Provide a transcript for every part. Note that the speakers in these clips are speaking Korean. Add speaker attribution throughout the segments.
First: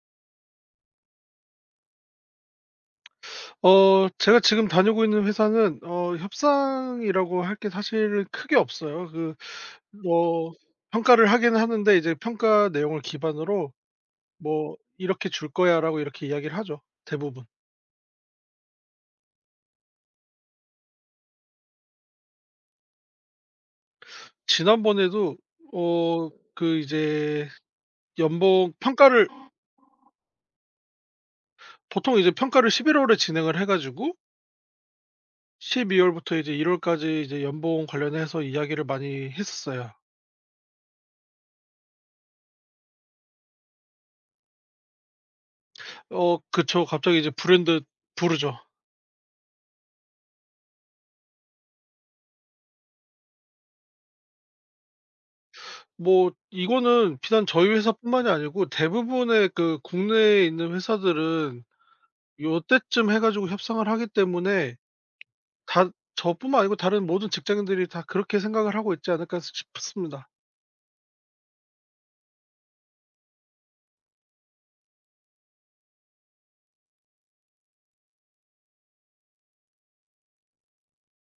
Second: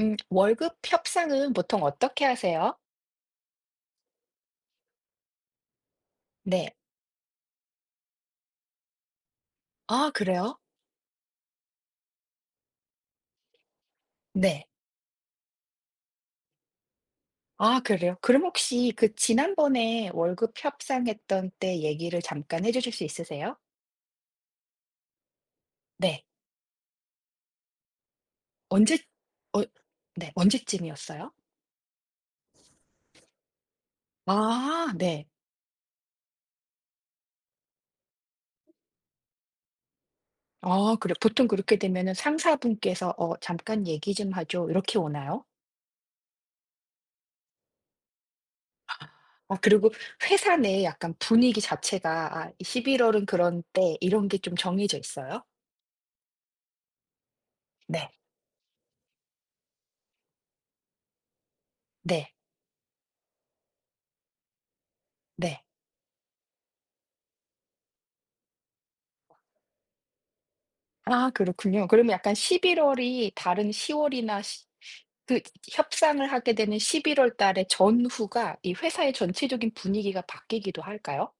Speaker 1: 월급 협상은 보통 어떻게 하세요?
Speaker 2: 제가 지금 다니고 있는 회사는
Speaker 1: 네.
Speaker 2: 협상이라고 할 게 사실은 크게 없어요. 그
Speaker 1: 아
Speaker 2: 뭐
Speaker 1: 그래요?
Speaker 2: 평가를 하긴 하는데 이제 평가 내용을 기반으로
Speaker 1: 네.
Speaker 2: 뭐 "이렇게 줄 거야."라고 이렇게 이야기를 하죠 대부분.
Speaker 1: 아 그래요? 그럼 혹시 그 지난번에 월급 협상했던 때 얘기를 잠깐 해 주실 수 있으세요?
Speaker 2: 지난번에도
Speaker 1: 네.
Speaker 2: 어 그 이제 연봉
Speaker 1: 언제
Speaker 2: 평가를,
Speaker 1: 어 네 언제쯤이었어요?
Speaker 2: 보통 이제 평가를 11월 월에 진행을 해 가지고
Speaker 1: 아 네.
Speaker 2: 12월 월부터 이제 1월 월까지 이제 연봉 관련해서 이야기를 많이 했었어요.
Speaker 1: 아 그래 보통 그렇게 되면은 상사분께서 잠깐 얘기 좀 하죠." 이렇게 오나요?
Speaker 2: 어 그쵸. 갑자기 이제 브랜드 부르죠.
Speaker 1: 아 그리고 회사 내 약간 분위기 자체가 '아 11 월은 그런 때.' 이런 게 좀 정해져 있어요?
Speaker 2: 뭐 이거는 비단 저희
Speaker 1: 네.
Speaker 2: 회사뿐만이 아니고 대부분의 그 국내에 있는 회사들은
Speaker 1: 네.
Speaker 2: 요때쯤 해 가지고 협상을 하기 때문에
Speaker 1: 네.
Speaker 2: 다 저뿐만 아니고 다른 모든 직장인들이 다 그렇게 생각을 하고 있지 않을까 싶습니다.
Speaker 1: 아 그렇군요. 그러면 약간 11 월이 다른 10 월이나 시 그 협상을 하게 되는 11월 달의 전후가 이 회사의 전체적인 분위기가 바뀌기도 할까요?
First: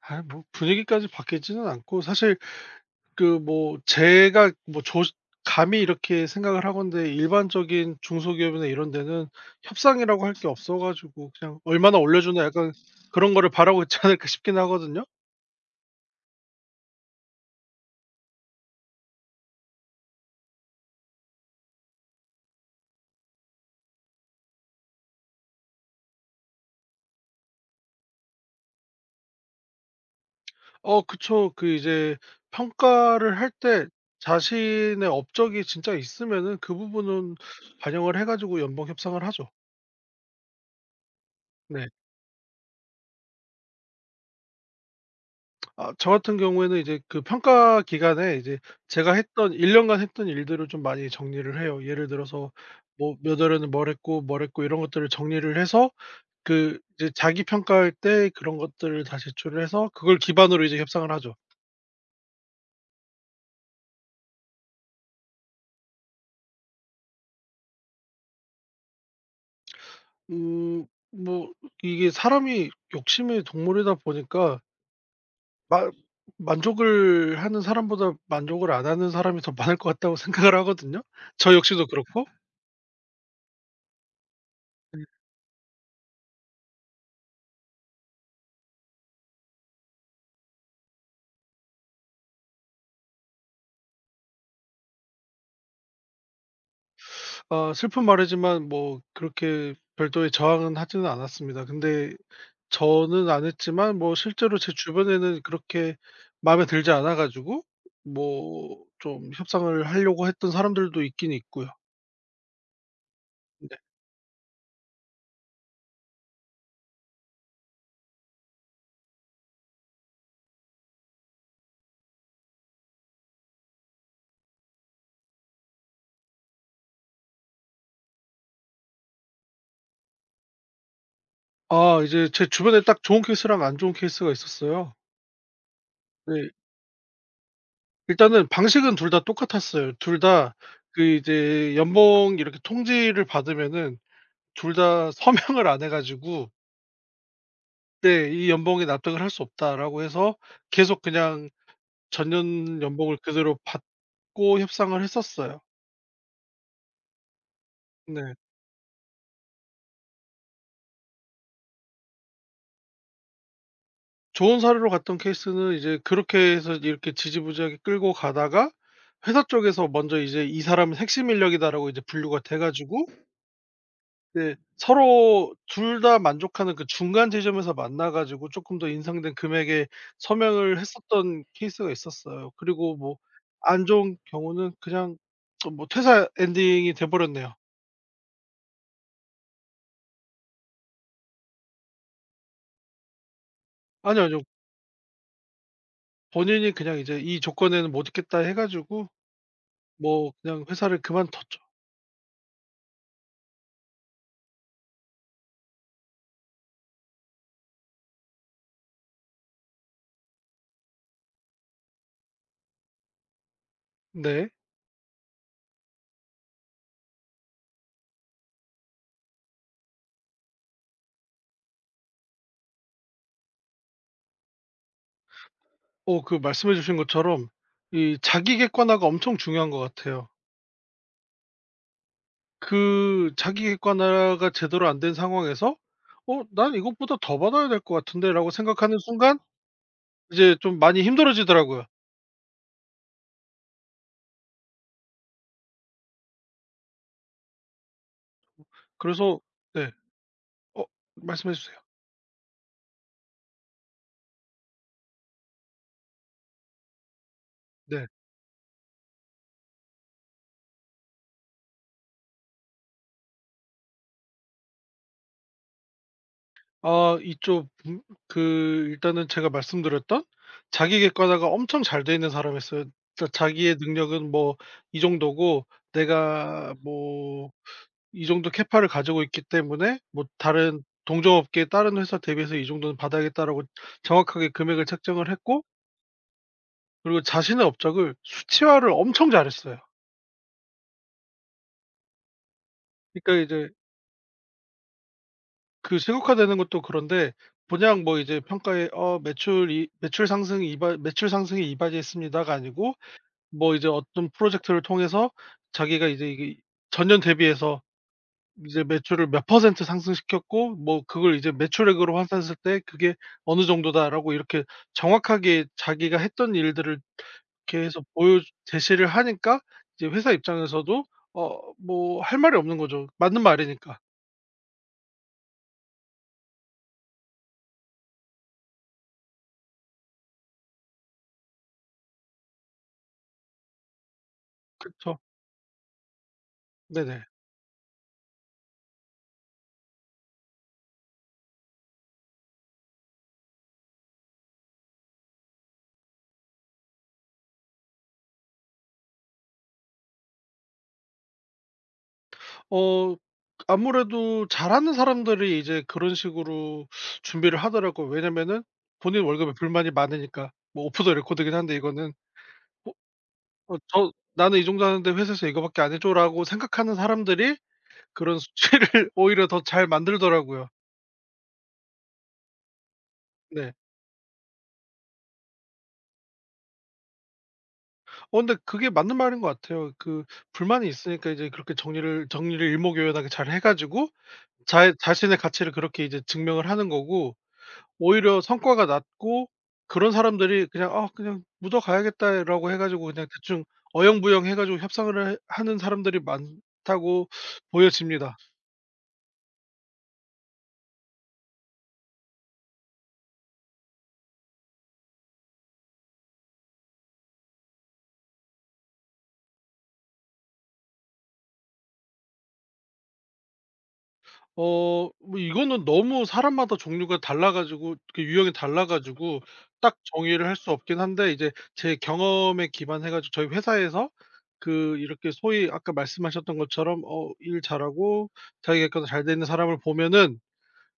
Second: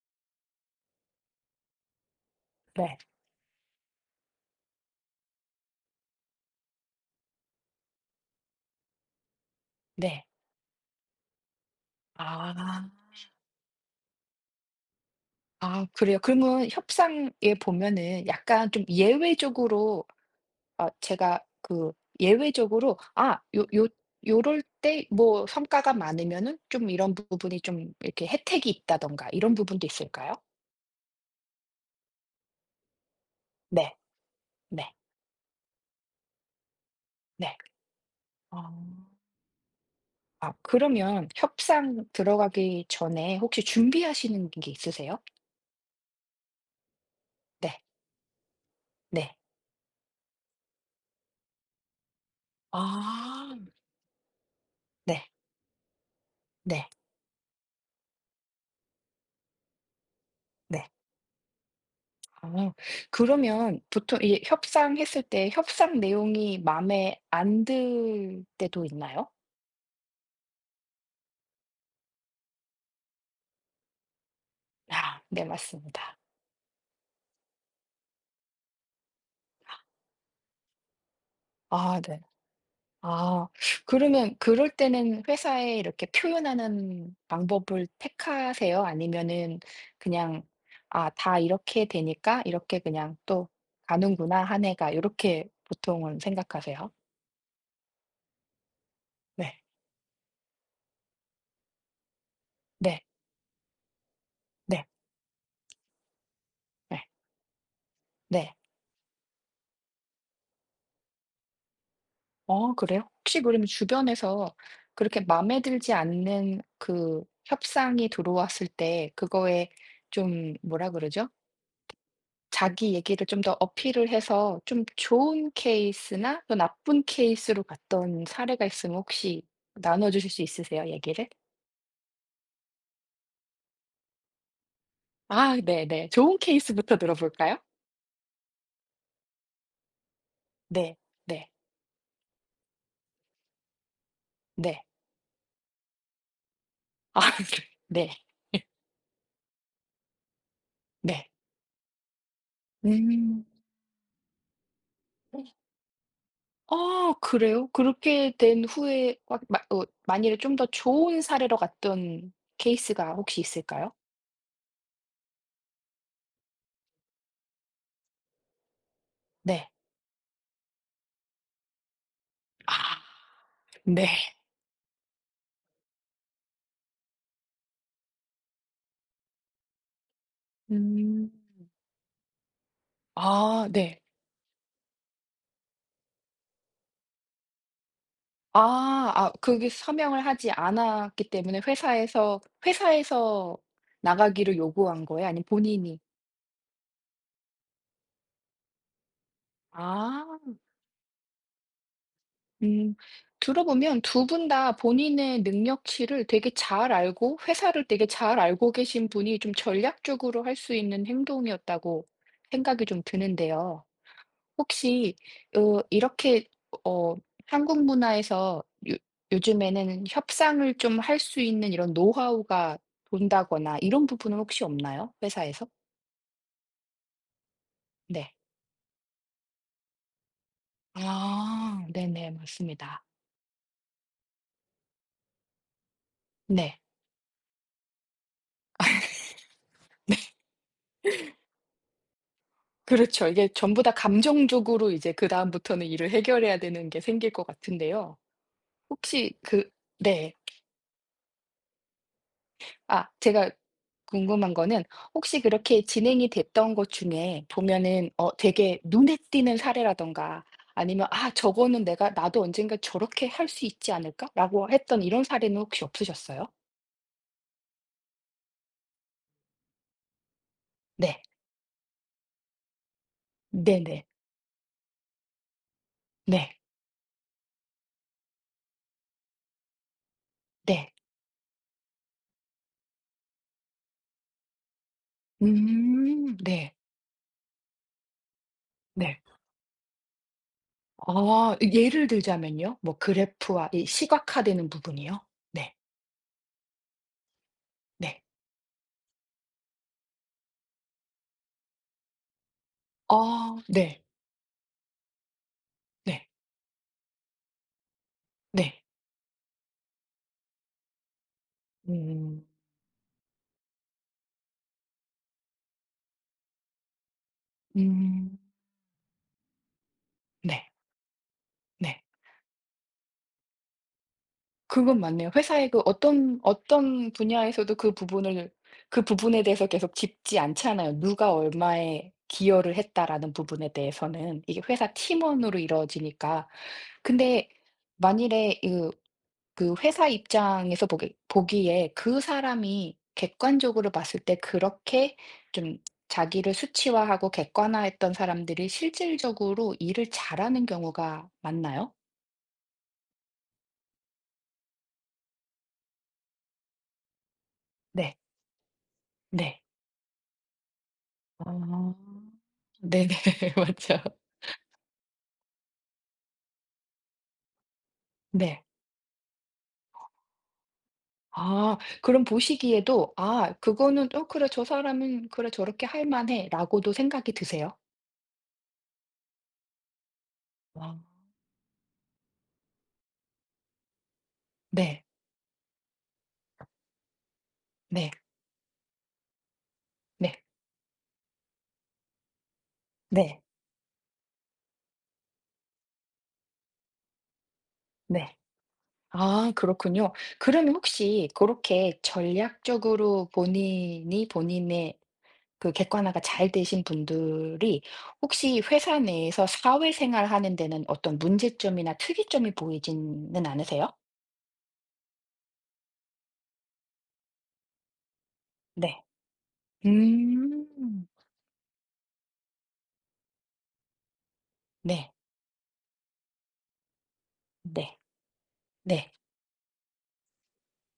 Speaker 2: 아 뭐 분위기까지 바뀌지는 않고 사실
Speaker 1: 네.
Speaker 2: 그 뭐 제가 뭐 조 감히 이렇게 생각을 하건데 일반적인 중소기업이나 이런 데는 협상이라고
Speaker 1: 네.
Speaker 2: 할 게 없어 가지고 그냥 '얼마나 올려주나.' 약간
Speaker 1: 아.
Speaker 2: 그런 거를 바라고 있지 않을까 싶긴 하거든요.
Speaker 1: 아 그래요? 그러면 협상에 보면은 약간 좀 예외적으로 아 제가 그 예외적으로 '아 요 요 요럴 때 뭐 성과가 많으면은 좀 이런 부분이 좀 이렇게 혜택이 있다던가 이런 부분도 있을까요?
Speaker 2: 어 그쵸. 그 이제 평가를 할 때
Speaker 1: 네. 네.
Speaker 2: 자신의 업적이 진짜 있으면은 그 부분은
Speaker 1: 네.
Speaker 2: 반영을 해 가지고
Speaker 1: 아.
Speaker 2: 연봉 협상을 하죠.
Speaker 1: 아 그러면
Speaker 2: 네.
Speaker 1: 협상 들어가기 전에 혹시 준비하시는 게 있으세요?
Speaker 2: 아 저 같은 경우에는 이제 그
Speaker 1: 네.
Speaker 2: 평가 기간에 이제 제가
Speaker 1: 네.
Speaker 2: 했던 1년간 년간 했던 일들을 좀 많이 정리를 해요. 예를 들어서 뭐 몇
Speaker 1: 아.
Speaker 2: 월에는 뭘 했고, 뭘 했고 이런 것들을
Speaker 1: 네.
Speaker 2: 정리를 해서 그
Speaker 1: 네.
Speaker 2: 이제 자기 평가할 때 그런 것들을 다 제출을 해서 그걸 기반으로 이제
Speaker 1: 네.
Speaker 2: 협상을 하죠.
Speaker 1: 아 그러면 보통 이 협상했을 때 협상 내용이 마음에 안 들 때도 있나요?
Speaker 2: 음 뭐 이게 사람이 욕심의 동물이다 보니까
Speaker 1: 아 네
Speaker 2: 마
Speaker 1: 맞습니다.
Speaker 2: 만족을 하는 사람보다 만족을 안 하는 사람이 더 많을 것 같다고 생각을 하거든요. 저 역시도
Speaker 1: 아 네.
Speaker 2: 그렇고.
Speaker 1: 아 그러면 그럴 때는 회사에 이렇게 표현하는 방법을 택하세요? 아니면은 그냥 '아 다 이렇게 되니까 이렇게 그냥 또 가는구나 한 해가.' 이렇게 보통은 생각하세요?
Speaker 2: 슬픈 말이지만 뭐
Speaker 1: 네.
Speaker 2: 그렇게 별도의 저항은 하지는 않았습니다. 근데
Speaker 1: 네.
Speaker 2: 저는 안 했지만 뭐 실제로 제
Speaker 1: 네.
Speaker 2: 주변에는 그렇게 마음에 들지
Speaker 1: 네.
Speaker 2: 않아 가지고
Speaker 1: 네.
Speaker 2: 뭐 좀 협상을 하려고 했던 사람들도 있긴 있고요.
Speaker 1: 어 그래요? 혹시 그러면
Speaker 2: 네.
Speaker 1: 주변에서 그렇게 마음에 들지 않는 그 협상이 들어왔을 때 그거에 좀 뭐라 그러죠? 자기 얘기를 좀 더 어필을 해서 좀 좋은 케이스나 또 나쁜 케이스로 갔던 사례가 있으면 혹시 나눠 주실 수 있으세요, 얘기를?
Speaker 2: 아 이제 제 주변에 딱 좋은 케이스랑 안 좋은 케이스가 있었어요.
Speaker 1: 아 네네. 좋은
Speaker 2: 네.
Speaker 1: 케이스부터 들어볼까요?
Speaker 2: 일단은 방식은 둘 다 똑같았어요. 둘 다
Speaker 1: 네.
Speaker 2: 그
Speaker 1: 네.
Speaker 2: 이제 연봉 이렇게 통지를 받으면은 둘
Speaker 1: 네.
Speaker 2: 다 서명을 안 해 가지고
Speaker 1: 아 네. 네.
Speaker 2: 네 "이 연봉에 납득을 할 수 없다."라고 해서 계속
Speaker 1: 네.
Speaker 2: 그냥 전년 연봉을
Speaker 1: 음.
Speaker 2: 그대로 받고 협상을 했었어요.
Speaker 1: 아 그래요? 그렇게
Speaker 2: 네.
Speaker 1: 된 후에 막 마 어 만일에 좀 더 좋은 사례로 갔던 케이스가 혹시 있을까요?
Speaker 2: 좋은 사례로 갔던 케이스는 이제 그렇게 해서 이렇게 지지부진하게 끌고 가다가 회사
Speaker 1: 네.
Speaker 2: 쪽에서 먼저 이제 "이 사람은 핵심 인력이다."라고 이제 분류가 돼
Speaker 1: 아
Speaker 2: 가지고
Speaker 1: 네.
Speaker 2: 네, 서로 둘 다 만족하는 그 중간 지점에서 만나 가지고 쪼끔 더 인상된 금액에 서명을
Speaker 1: 음.
Speaker 2: 했었던 케이스가 있었어요. 그리고 뭐
Speaker 1: 아
Speaker 2: 안
Speaker 1: 네.
Speaker 2: 좋은 경우는 그냥 좀 뭐 퇴사 엔딩이 돼 버렸네요.
Speaker 1: 아. 아 그게 서명을 하지 않았기 때문에 회사에서
Speaker 2: 아니요, 아니요.
Speaker 1: 나가기를 요구한 거예요? 아니면 본인이?
Speaker 2: 본인이 그냥 이제 "이 조건에는 못 있겠다." 해 가지고 뭐
Speaker 1: 아.
Speaker 2: 그냥 회사를 그만뒀죠.
Speaker 1: 음. 들어보면 두 분 다 본인의 능력치를 되게 잘 알고 회사를 되게 잘 알고 계신 분이 좀 전략적으로 할 수 있는 행동이었다고 생각이 좀 드는데요.
Speaker 2: 네.
Speaker 1: 혹시 이렇게 어 한국 문화에서 요 요즘에는 협상을 좀 할 수 있는 이런 노하우가 돈다거나 이런 부분은 혹시 없나요? 회사에서?
Speaker 2: 그 말씀해 주신 것처럼 이
Speaker 1: 네.
Speaker 2: 자기 객관화가 엄청 중요한 것 같아요.
Speaker 1: 아 네네. 맞습니다.
Speaker 2: 그 자기 객관화가 제대로 안 된 상황에서 '어 난
Speaker 1: 네.
Speaker 2: 이것보다 더 받아야 될 것 같은데.'라고 생각하는 순간 이제 좀 많이 힘들어지더라고요.
Speaker 1: 그렇죠. 이게 전부 다 감정적으로 이제 그다음부터는 일을 해결해야 되는 게 생길 것 같은데요. 혹시
Speaker 2: 그래서.
Speaker 1: 그
Speaker 2: 네.
Speaker 1: 네.
Speaker 2: 어 말씀해 주세요.
Speaker 1: 아 제가 궁금한 거는 혹시 그렇게 진행이 됐던 것 중에
Speaker 2: 네.
Speaker 1: 보면은 되게 눈에 띄는 사례라던가 아니면 '아 저거는 내가 나도 언젠가 저렇게 할 수 있지 않을까?'라고 했던 이런 사례는 혹시 없으셨어요?
Speaker 2: 아 이쪽. 그 일단은 제가 말씀드렸던 자기
Speaker 1: 네.
Speaker 2: 객관화가 엄청 잘 돼 있는 사람이었어요. 그러니까 자기의
Speaker 1: 네네.
Speaker 2: 능력은 뭐 이 정도고
Speaker 1: 네.
Speaker 2: 내가 뭐 이 정도 캐파를 가지고 있기 때문에 뭐 다른
Speaker 1: 네.
Speaker 2: 동종업계, 다른 회사 대비해서 이 정도는 받아야겠다라고 정확하게 금액을 책정을 했고
Speaker 1: 음. 네.
Speaker 2: 그리고 자신의 업적을 수치화를
Speaker 1: 네.
Speaker 2: 엄청 잘했어요.
Speaker 1: 아 예를 들자면요? 뭐
Speaker 2: 그러니까 이제
Speaker 1: 그래프와 이 시각화되는 부분이요? 네.
Speaker 2: 그 세국화되는 것도 그런데 그냥 뭐
Speaker 1: 네.
Speaker 2: 이제 평가에 매출 상승이 이바 매출 상승에 이바지했습니다가 아니고
Speaker 1: 아
Speaker 2: 뭐 이제
Speaker 1: 네.
Speaker 2: 어떤 프로젝트를 통해서 자기가
Speaker 1: 네.
Speaker 2: 이제 이게 전년 대비해서
Speaker 1: 네.
Speaker 2: 이제 매출을 몇 % 상승시켰고 뭐 그걸 이제 매출액으로
Speaker 1: 음.
Speaker 2: 환산했을 때 그게 어느 정도다라고 이렇게 정확하게 자기가 했던 일들을 계속
Speaker 1: 음.
Speaker 2: 보여 제시를 하니까 이제 회사
Speaker 1: 네.
Speaker 2: 입장에서도
Speaker 1: 네.
Speaker 2: 뭐 할 말이 없는 거죠. 맞는 말이니까.
Speaker 1: 그건 맞네요. 회사의 그 어떤 분야에서도 그 부분을 그 부분에 대해서 계속 짚지 않잖아요. 누가 얼마에 기여를 했다라는 부분에 대해서는 이게 회사
Speaker 2: 그쵸.
Speaker 1: 팀원으로 이루어지니까.
Speaker 2: 네네.
Speaker 1: 근데 만일에 그 그 회사 입장에서 보기에 그 사람이 객관적으로 봤을 때 그렇게 좀 자기를 수치화하고 객관화했던 사람들이 실질적으로 일을 잘하는 경우가 많나요?
Speaker 2: 어 아무래도 잘하는 사람들이 이제 그런 식으로 준비를 하더라고요.
Speaker 1: 네.
Speaker 2: 왜냐면은 본인 월급에
Speaker 1: 네.
Speaker 2: 불만이 많으니까. 뭐 오프 더 레코드긴 한데
Speaker 1: 아.
Speaker 2: 이거는.
Speaker 1: 네네. 맞죠
Speaker 2: 저 '나는 이 정도 하는데 회사에서 이거밖에 안 해줘.'라고 생각하는 사람들이 그런
Speaker 1: 네.
Speaker 2: 수치를 오히려 더 잘 만들더라고요.
Speaker 1: 아 그럼 보시기에도 '아
Speaker 2: 네.
Speaker 1: 그거는 그래 저 사람은 그래 저렇게 할 만해.'라고도 생각이 드세요?
Speaker 2: 어 근데 그게 맞는 말인 것 같아요. 그 불만이
Speaker 1: 아.
Speaker 2: 있으니까 이제 그렇게 정리를 일목요연하게 잘 해 가지고 자
Speaker 1: 네.
Speaker 2: 자신의 가치를 그렇게 이제 증명을 하는 거고
Speaker 1: 네.
Speaker 2: 오히려 성과가 낮고 그런
Speaker 1: 네.
Speaker 2: 사람들이 그냥 '아 그냥 묻어가야겠다.'라고 해 가지고 그냥
Speaker 1: 네.
Speaker 2: 대충 어영부영 해 가지고 협상을 해 하는 사람들이 많다고
Speaker 1: 네.
Speaker 2: 보여집니다.
Speaker 1: 아 그렇군요. 그러면 혹시 그렇게 전략적으로 본인이 본인의 그 객관화가 잘 되신 분들이 혹시 회사 내에서 사회생활 하는 데는 어떤 문제점이나 특이점이 보이지는 않으세요?
Speaker 2: 뭐 이거는 너무 사람마다 종류가 달라 가지고 그 유형이 달라
Speaker 1: 네.
Speaker 2: 가지고 딱 정의를 할 수 없긴
Speaker 1: 음.
Speaker 2: 한데 이제 제 경험에 기반해 가지고 저희 회사에서 그
Speaker 1: 네.
Speaker 2: 이렇게 소위 아까 말씀하셨던 것처럼 어 일
Speaker 1: 네.
Speaker 2: 잘하고 자기가 이렇게
Speaker 1: 네.
Speaker 2: 잘돼 있는 사람을 보면은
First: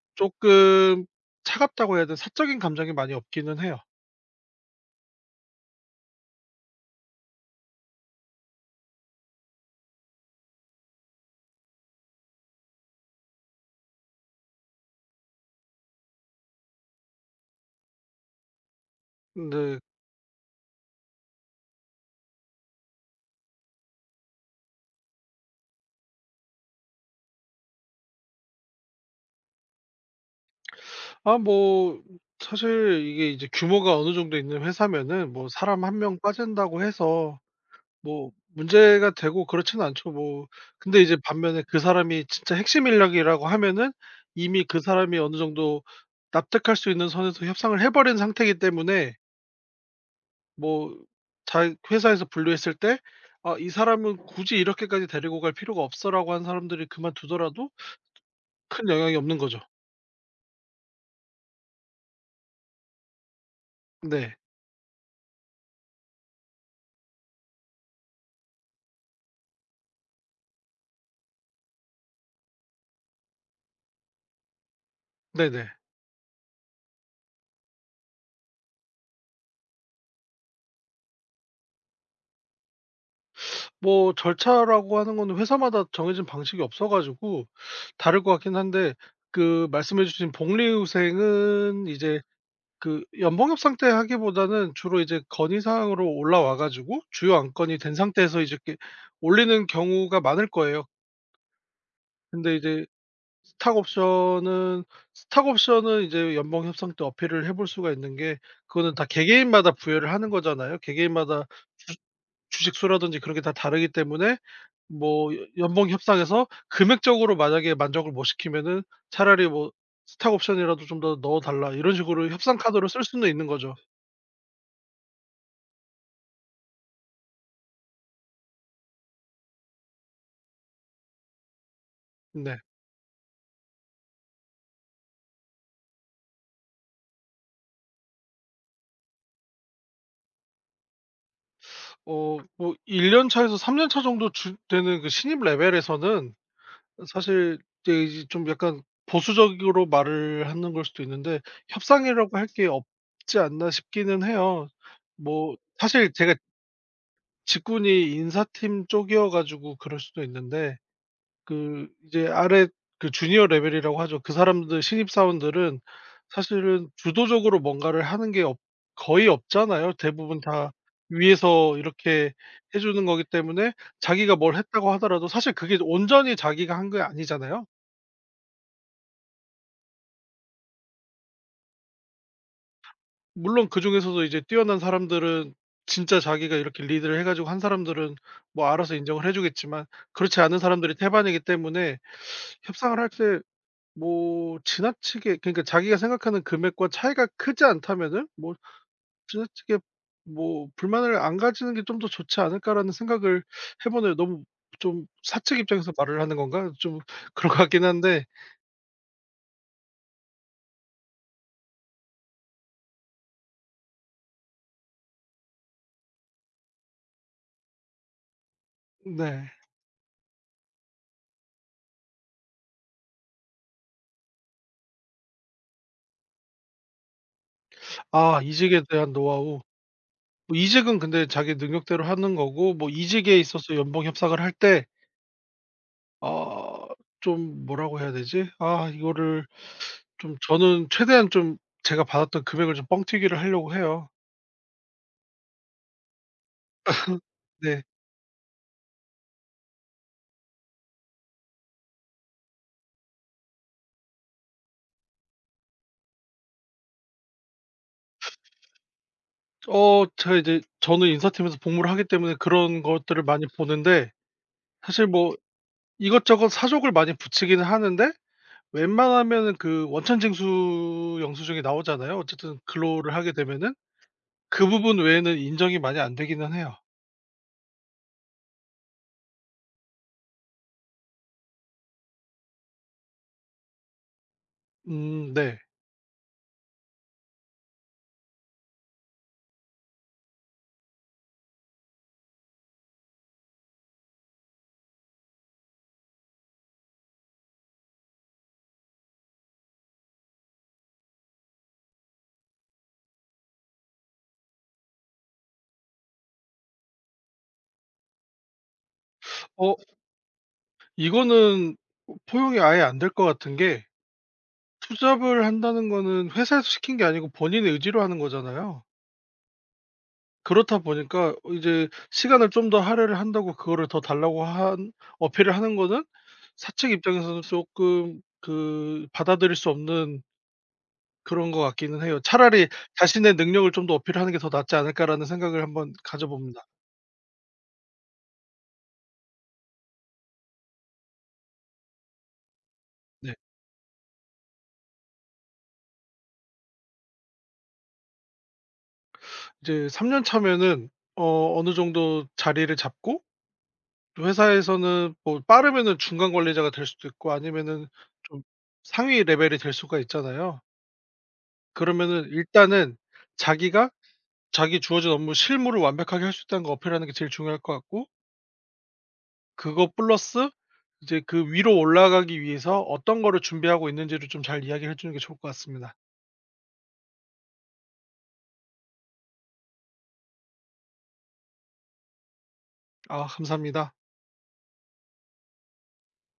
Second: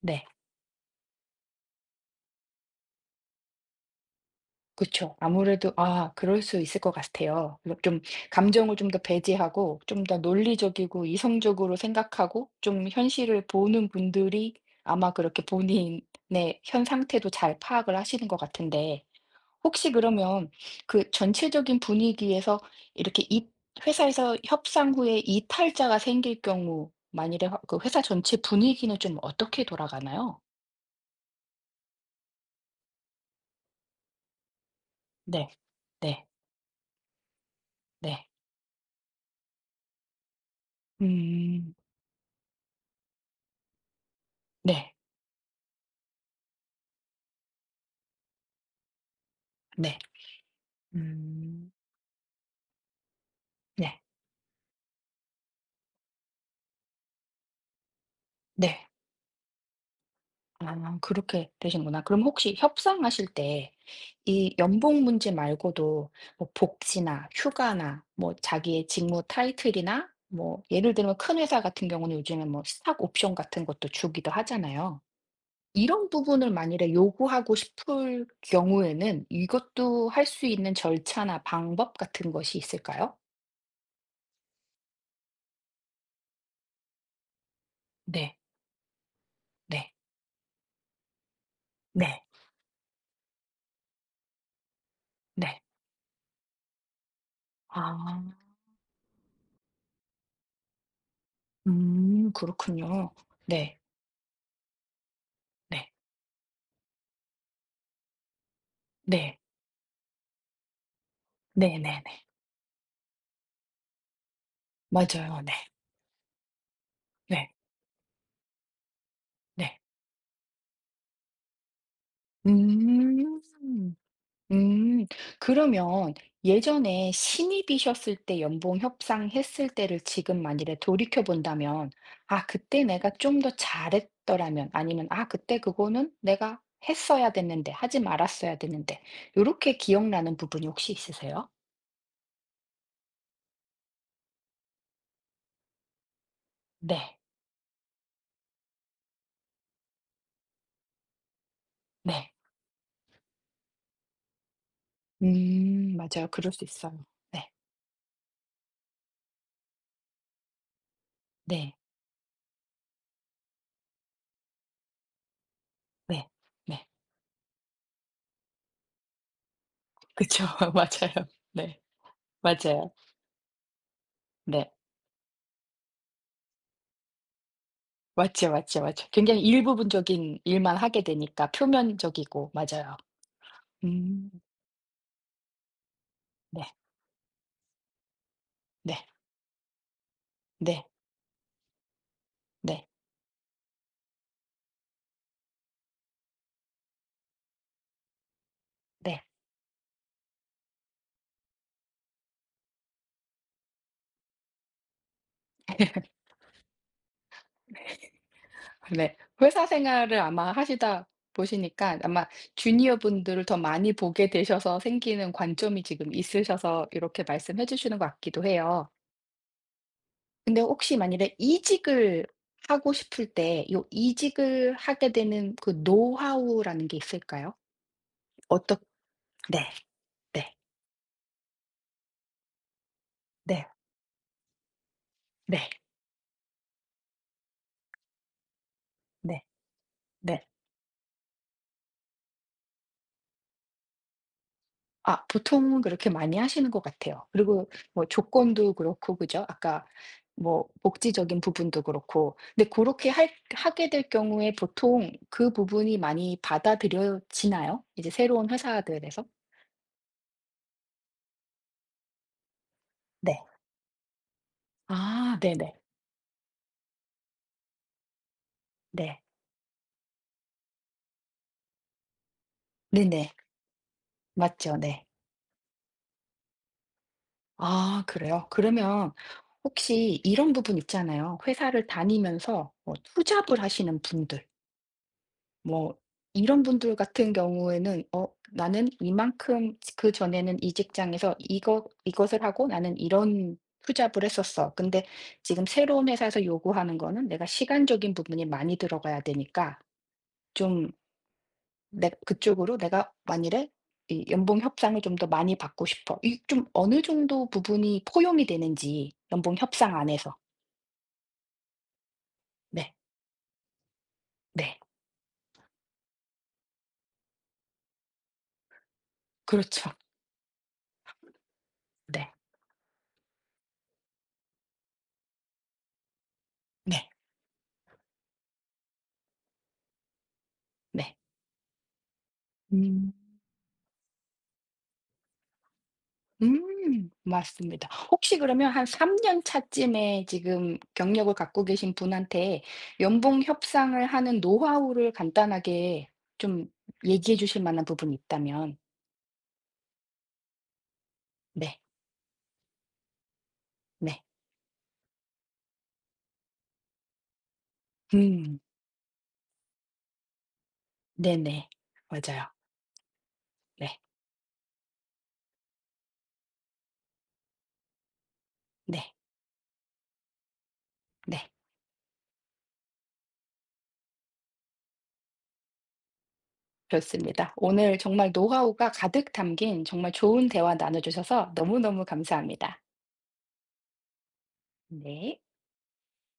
Speaker 1: 네.
Speaker 2: 조금, 차갑다고 해야 되나, 사적인 감정이 많이 없기는 해요.
Speaker 1: 그쵸. 아무래도 아 그럴 수 있을 것 같아요. 그래서 좀 감정을 좀 더 배제하고 좀 더 논리적이고 이성적으로 생각하고 좀 현실을 보는 분들이 아마 그렇게 본인의 현 상태도 잘 파악을 하시는 것 같은데
Speaker 2: 근데.
Speaker 1: 혹시 그러면 그 전체적인 분위기에서 이렇게 이 회사에서 협상 후에 이탈자가 생길 경우 만일에 화 그 회사 전체 분위기는 좀 어떻게 돌아가나요?
Speaker 2: 아 뭐 사실 이게 이제 규모가 어느 정도 있는 회사면은 뭐
Speaker 1: 네.
Speaker 2: 사람 한 명
Speaker 1: 네.
Speaker 2: 빠진다고 해서
Speaker 1: 네.
Speaker 2: 뭐 문제가 되고 그렇지는 않죠. 뭐 근데 이제 반면에
Speaker 1: 음.
Speaker 2: 그 사람이 진짜 핵심 인력이라고 하면은 이미 그
Speaker 1: 네.
Speaker 2: 사람이 어느 정도 납득할 수 있는 선에서 협상을 해 버린 상태이기 때문에
Speaker 1: 네.
Speaker 2: 뭐
Speaker 1: 음.
Speaker 2: 자 회사에서 분류했을 때 '아 이
Speaker 1: 네.
Speaker 2: 사람은 굳이 이렇게까지 데리고 갈 필요가 없어.'라고 한 사람들이 그만두더라도 큰
Speaker 1: 네.
Speaker 2: 영향이 없는 거죠.
Speaker 1: 아 그렇게 되시는구나. 그럼 혹시 협상하실 때
Speaker 2: 네.
Speaker 1: 이 연봉 문제 말고도 뭐 복지나 휴가나 뭐 자기의 직무 타이틀이나 뭐 예를 들면 큰 회사 같은 경우는 요즘에 뭐 스탁 옵션 같은 것도 주기도 하잖아요.
Speaker 2: 네네.
Speaker 1: 이런 부분을 만일에 요구하고 싶을 경우에는 이것도 할 수 있는 절차나 방법 같은 것이 있을까요?
Speaker 2: 뭐 절차라고 하는 거는 회사마다 정해진 방식이 없어 가지고 다를 것
Speaker 1: 네.
Speaker 2: 같긴 한데 그
Speaker 1: 네.
Speaker 2: 말씀해 주신 복리후생은 이제
Speaker 1: 네.
Speaker 2: 그 연봉협 상태 하기보다는 주로 이제 건의
Speaker 1: 네.
Speaker 2: 사항으로 올라와 가지고 주요 안건이 된
Speaker 1: 아.
Speaker 2: 상태에서 이제 이렇게 올리는 경우가 많을 거예요. 근데 이제
Speaker 1: 그렇군요.
Speaker 2: 스탁
Speaker 1: 네.
Speaker 2: 옵션은 스탁
Speaker 1: 네.
Speaker 2: 옵션은 이제 연봉 협상 때 어필을 해볼 수가 있는 게 그거는 다
Speaker 1: 네.
Speaker 2: 개개인마다 부여를 하는 거잖아요. 개개인마다 주
Speaker 1: 네네네.
Speaker 2: 주식 수라든지 그런 게 다 다르기 때문에 뭐
Speaker 1: 맞아요.
Speaker 2: 연
Speaker 1: 네.
Speaker 2: 연봉 협상에서 금액적으로
Speaker 1: 네.
Speaker 2: 만약에 만족을 못 시키면은 차라리 뭐
Speaker 1: 네.
Speaker 2: "스탁 옵션이라도 좀 더 넣어 달라." 이런 식으로 협상 카드로 쓸 수는
Speaker 1: 음.
Speaker 2: 있는 거죠.
Speaker 1: 음. 그러면 예전에 신입이셨을 때 연봉 협상했을 때를 지금 만일에 돌이켜 본다면 '아
Speaker 2: 네.
Speaker 1: 그때 내가 좀 더 잘했더라면.' 아니면 '아 그때 그거는 내가 했어야 됐는데. 하지 말았어야 됐는데.' 요렇게 기억나는 부분이 혹시 있으세요?
Speaker 2: 뭐 1년 차 년 차에서 3년차 정도 주 되는 그 신입 레벨에서는
Speaker 1: 네.
Speaker 2: 사실 이제 좀 약간 보수적으로 말을 하는 걸 수도 있는데
Speaker 1: 네.
Speaker 2: 협상이라고 할게 없지 않나 싶기는 해요. 뭐 사실
Speaker 1: 맞아요.
Speaker 2: 제가
Speaker 1: 그럴 수 있어요. 네.
Speaker 2: 직군이 인사팀 쪽이어 가지고 그럴 수도 있는데
Speaker 1: 네.
Speaker 2: 그 이제 아래 그 주니어 레벨이라고 하죠. 그 사람들 신입사원들은
Speaker 1: 네. 네.
Speaker 2: 사실은 주도적으로 뭔가를 하는 게 없 거의 없잖아요. 대부분
Speaker 1: 그쵸.
Speaker 2: 다
Speaker 1: 맞아요.
Speaker 2: 위에서
Speaker 1: 네.
Speaker 2: 이렇게 해
Speaker 1: 맞아요.
Speaker 2: 주는 거기 때문에 자기가 뭘
Speaker 1: 네.
Speaker 2: 했다고 하더라도 사실 그게 온전히 자기가 한 게 아니잖아요.
Speaker 1: 맞죠, 맞죠, 맞죠. 굉장히 일부분적인 일만 하게 되니까 표면적이고 맞아요.
Speaker 2: 물론 그중에서도
Speaker 1: 음.
Speaker 2: 이제 뛰어난 사람들은 진짜 자기가
Speaker 1: 네.
Speaker 2: 이렇게 리드를 해 가지고 한 사람들은 뭐 알아서
Speaker 1: 네.
Speaker 2: 인정을 해 주겠지만 그렇지 않은
Speaker 1: 네.
Speaker 2: 사람들이 태반이기 때문에
Speaker 1: 네.
Speaker 2: 협상을 할때 뭐 지나치게, 그러니까 자기가 생각하는 금액과 차이가 크지 않다면은 뭐
Speaker 1: 네.
Speaker 2: 지나치게 뭐 '불만을 안 가지는 게 좀 더 좋지 않을까.'라는 생각을 해 보네요. 너무 좀 사측 입장에서 말을 하는 건가? 좀 그런 것 같긴 한데.
Speaker 1: 네. 회사 생활을 아마 하시다 보시니까 아마 주니어 분들을 더 많이 보게 되셔서 생기는 관점이 지금 있으셔서 이렇게 말씀해 주시는 것 같기도 해요.
Speaker 2: 네.
Speaker 1: 근데 혹시 만일에 이직을 하고 싶을 때 요 이직을 하게 되는 그 노하우라는 게 있을까요?
Speaker 2: 아
Speaker 1: 어떻
Speaker 2: 이직에 대한 노하우.
Speaker 1: 네. 네.
Speaker 2: 뭐 이직은 근데 자기 능력대로 하는 거고 뭐 이직에
Speaker 1: 네.
Speaker 2: 있어서 연봉 협상을 할 때
Speaker 1: 네.
Speaker 2: 어 좀 뭐라고 해야 되지? 아
Speaker 1: 네.
Speaker 2: 이거를 좀
Speaker 1: 네.
Speaker 2: 저는 최대한 좀 제가 받았던 금액을 좀 뻥튀기를 하려고 해요.
Speaker 1: 아 보통은 그렇게 많이 하시는 것 같아요. 그리고
Speaker 2: 네.
Speaker 1: 뭐 조건도 그렇고 그죠? 아까 뭐 복지적인 부분도 그렇고. 근데 고렇게 할 하게 될 경우에 보통 그 부분이 많이 받아들여지나요? 이제 새로운 회사들에서?
Speaker 2: 제가 이제 저는 인사팀에서 복무를 하기 때문에 그런 것들을
Speaker 1: 네.
Speaker 2: 많이 보는데 사실 뭐
Speaker 1: 아 네네.
Speaker 2: 이것저것 사족을 많이 붙이기는 하는데
Speaker 1: 네.
Speaker 2: 웬만하면은 그 원천징수 영수증이 나오잖아요. 어쨌든 근로를 하게
Speaker 1: 네네.
Speaker 2: 되면은 그
Speaker 1: 맞죠.
Speaker 2: 부분
Speaker 1: 네.
Speaker 2: 외에는 인정이 많이 안 되기는 해요.
Speaker 1: 아 그래요? 그러면 혹시 이런 부분 있잖아요. 회사를 다니면서 뭐 투잡을 하시는 분들
Speaker 2: 음. 네.
Speaker 1: 뭐 이런 분들 같은 경우에는 나는 이만큼 그전에는 이 직장에서 이거 이것을 하고 나는 이런 투잡을 했었어. 근데 지금 새로운 회사에서 요구하는 거는 내가 시간적인 부분이 많이 들어가야 되니까 좀 내 그쪽으로 내가 만일에 이 연봉 협상을 좀 더 많이 받고 싶어. 이 좀 어느 정도 부분이 포용이 되는지 연봉
Speaker 2: 어
Speaker 1: 협상 안에서.
Speaker 2: 이거는 포용이 아예
Speaker 1: 네.
Speaker 2: 안 될 것 같은 게
Speaker 1: 네.
Speaker 2: 투잡을 한다는 거는 회사에서 시킨 게 아니고 본인의 의지로 하는 거잖아요.
Speaker 1: 그렇죠.
Speaker 2: 그렇다 보니까 어 이제
Speaker 1: 네.
Speaker 2: 시간을 좀 더 할애를 한다고 그거를 더 달라고 한 어필을 하는 거는 사측
Speaker 1: 네.
Speaker 2: 입장에서는 쪼끔 그 받아들일 수 없는
Speaker 1: 네.
Speaker 2: 그런 것 같기는 해요. '차라리
Speaker 1: 음.
Speaker 2: 자신의 능력을 좀 더 어필하는 게 더 낫지 않을까.'라는 생각을 한번 가져 봅니다.
Speaker 1: 음. 맞습니다. 혹시 그러면 한 3년 차쯤에 지금 경력을 갖고 계신 분한테
Speaker 2: 네.
Speaker 1: 연봉 협상을 하는 노하우를 간단하게 좀 얘기해 주실 만한 부분이 있다면.
Speaker 2: 이제 3년 차면은 어느
Speaker 1: 네.
Speaker 2: 정도 자리를 잡고
Speaker 1: 네.
Speaker 2: 회사에서는 뭐 빠르면은 중간 관리자가 될 수도 있고 아니면은 좀
Speaker 1: 음.
Speaker 2: 상위 레벨이 될 수가 있잖아요.
Speaker 1: 네네.
Speaker 2: 그러면은
Speaker 1: 맞아요.
Speaker 2: 일단은 자기가
Speaker 1: 네.
Speaker 2: 자기 주어진 업무 실무를 완벽하게 할 수 있다는 걸 어필하는 게 제일 중요할 것 같고
Speaker 1: 네.
Speaker 2: 그거 플러스 이제
Speaker 1: 네.
Speaker 2: 그 위로 올라가기 위해서 어떤 거를 준비하고 있는지를 좀 잘 이야기를 해 주는 게 좋을 것 같습니다.
Speaker 1: 좋습니다. 오늘 정말 노하우가 가득 담긴 정말 좋은 대화 나눠주셔서 너무너무 감사합니다.
Speaker 2: 아 감사합니다.
Speaker 1: 네.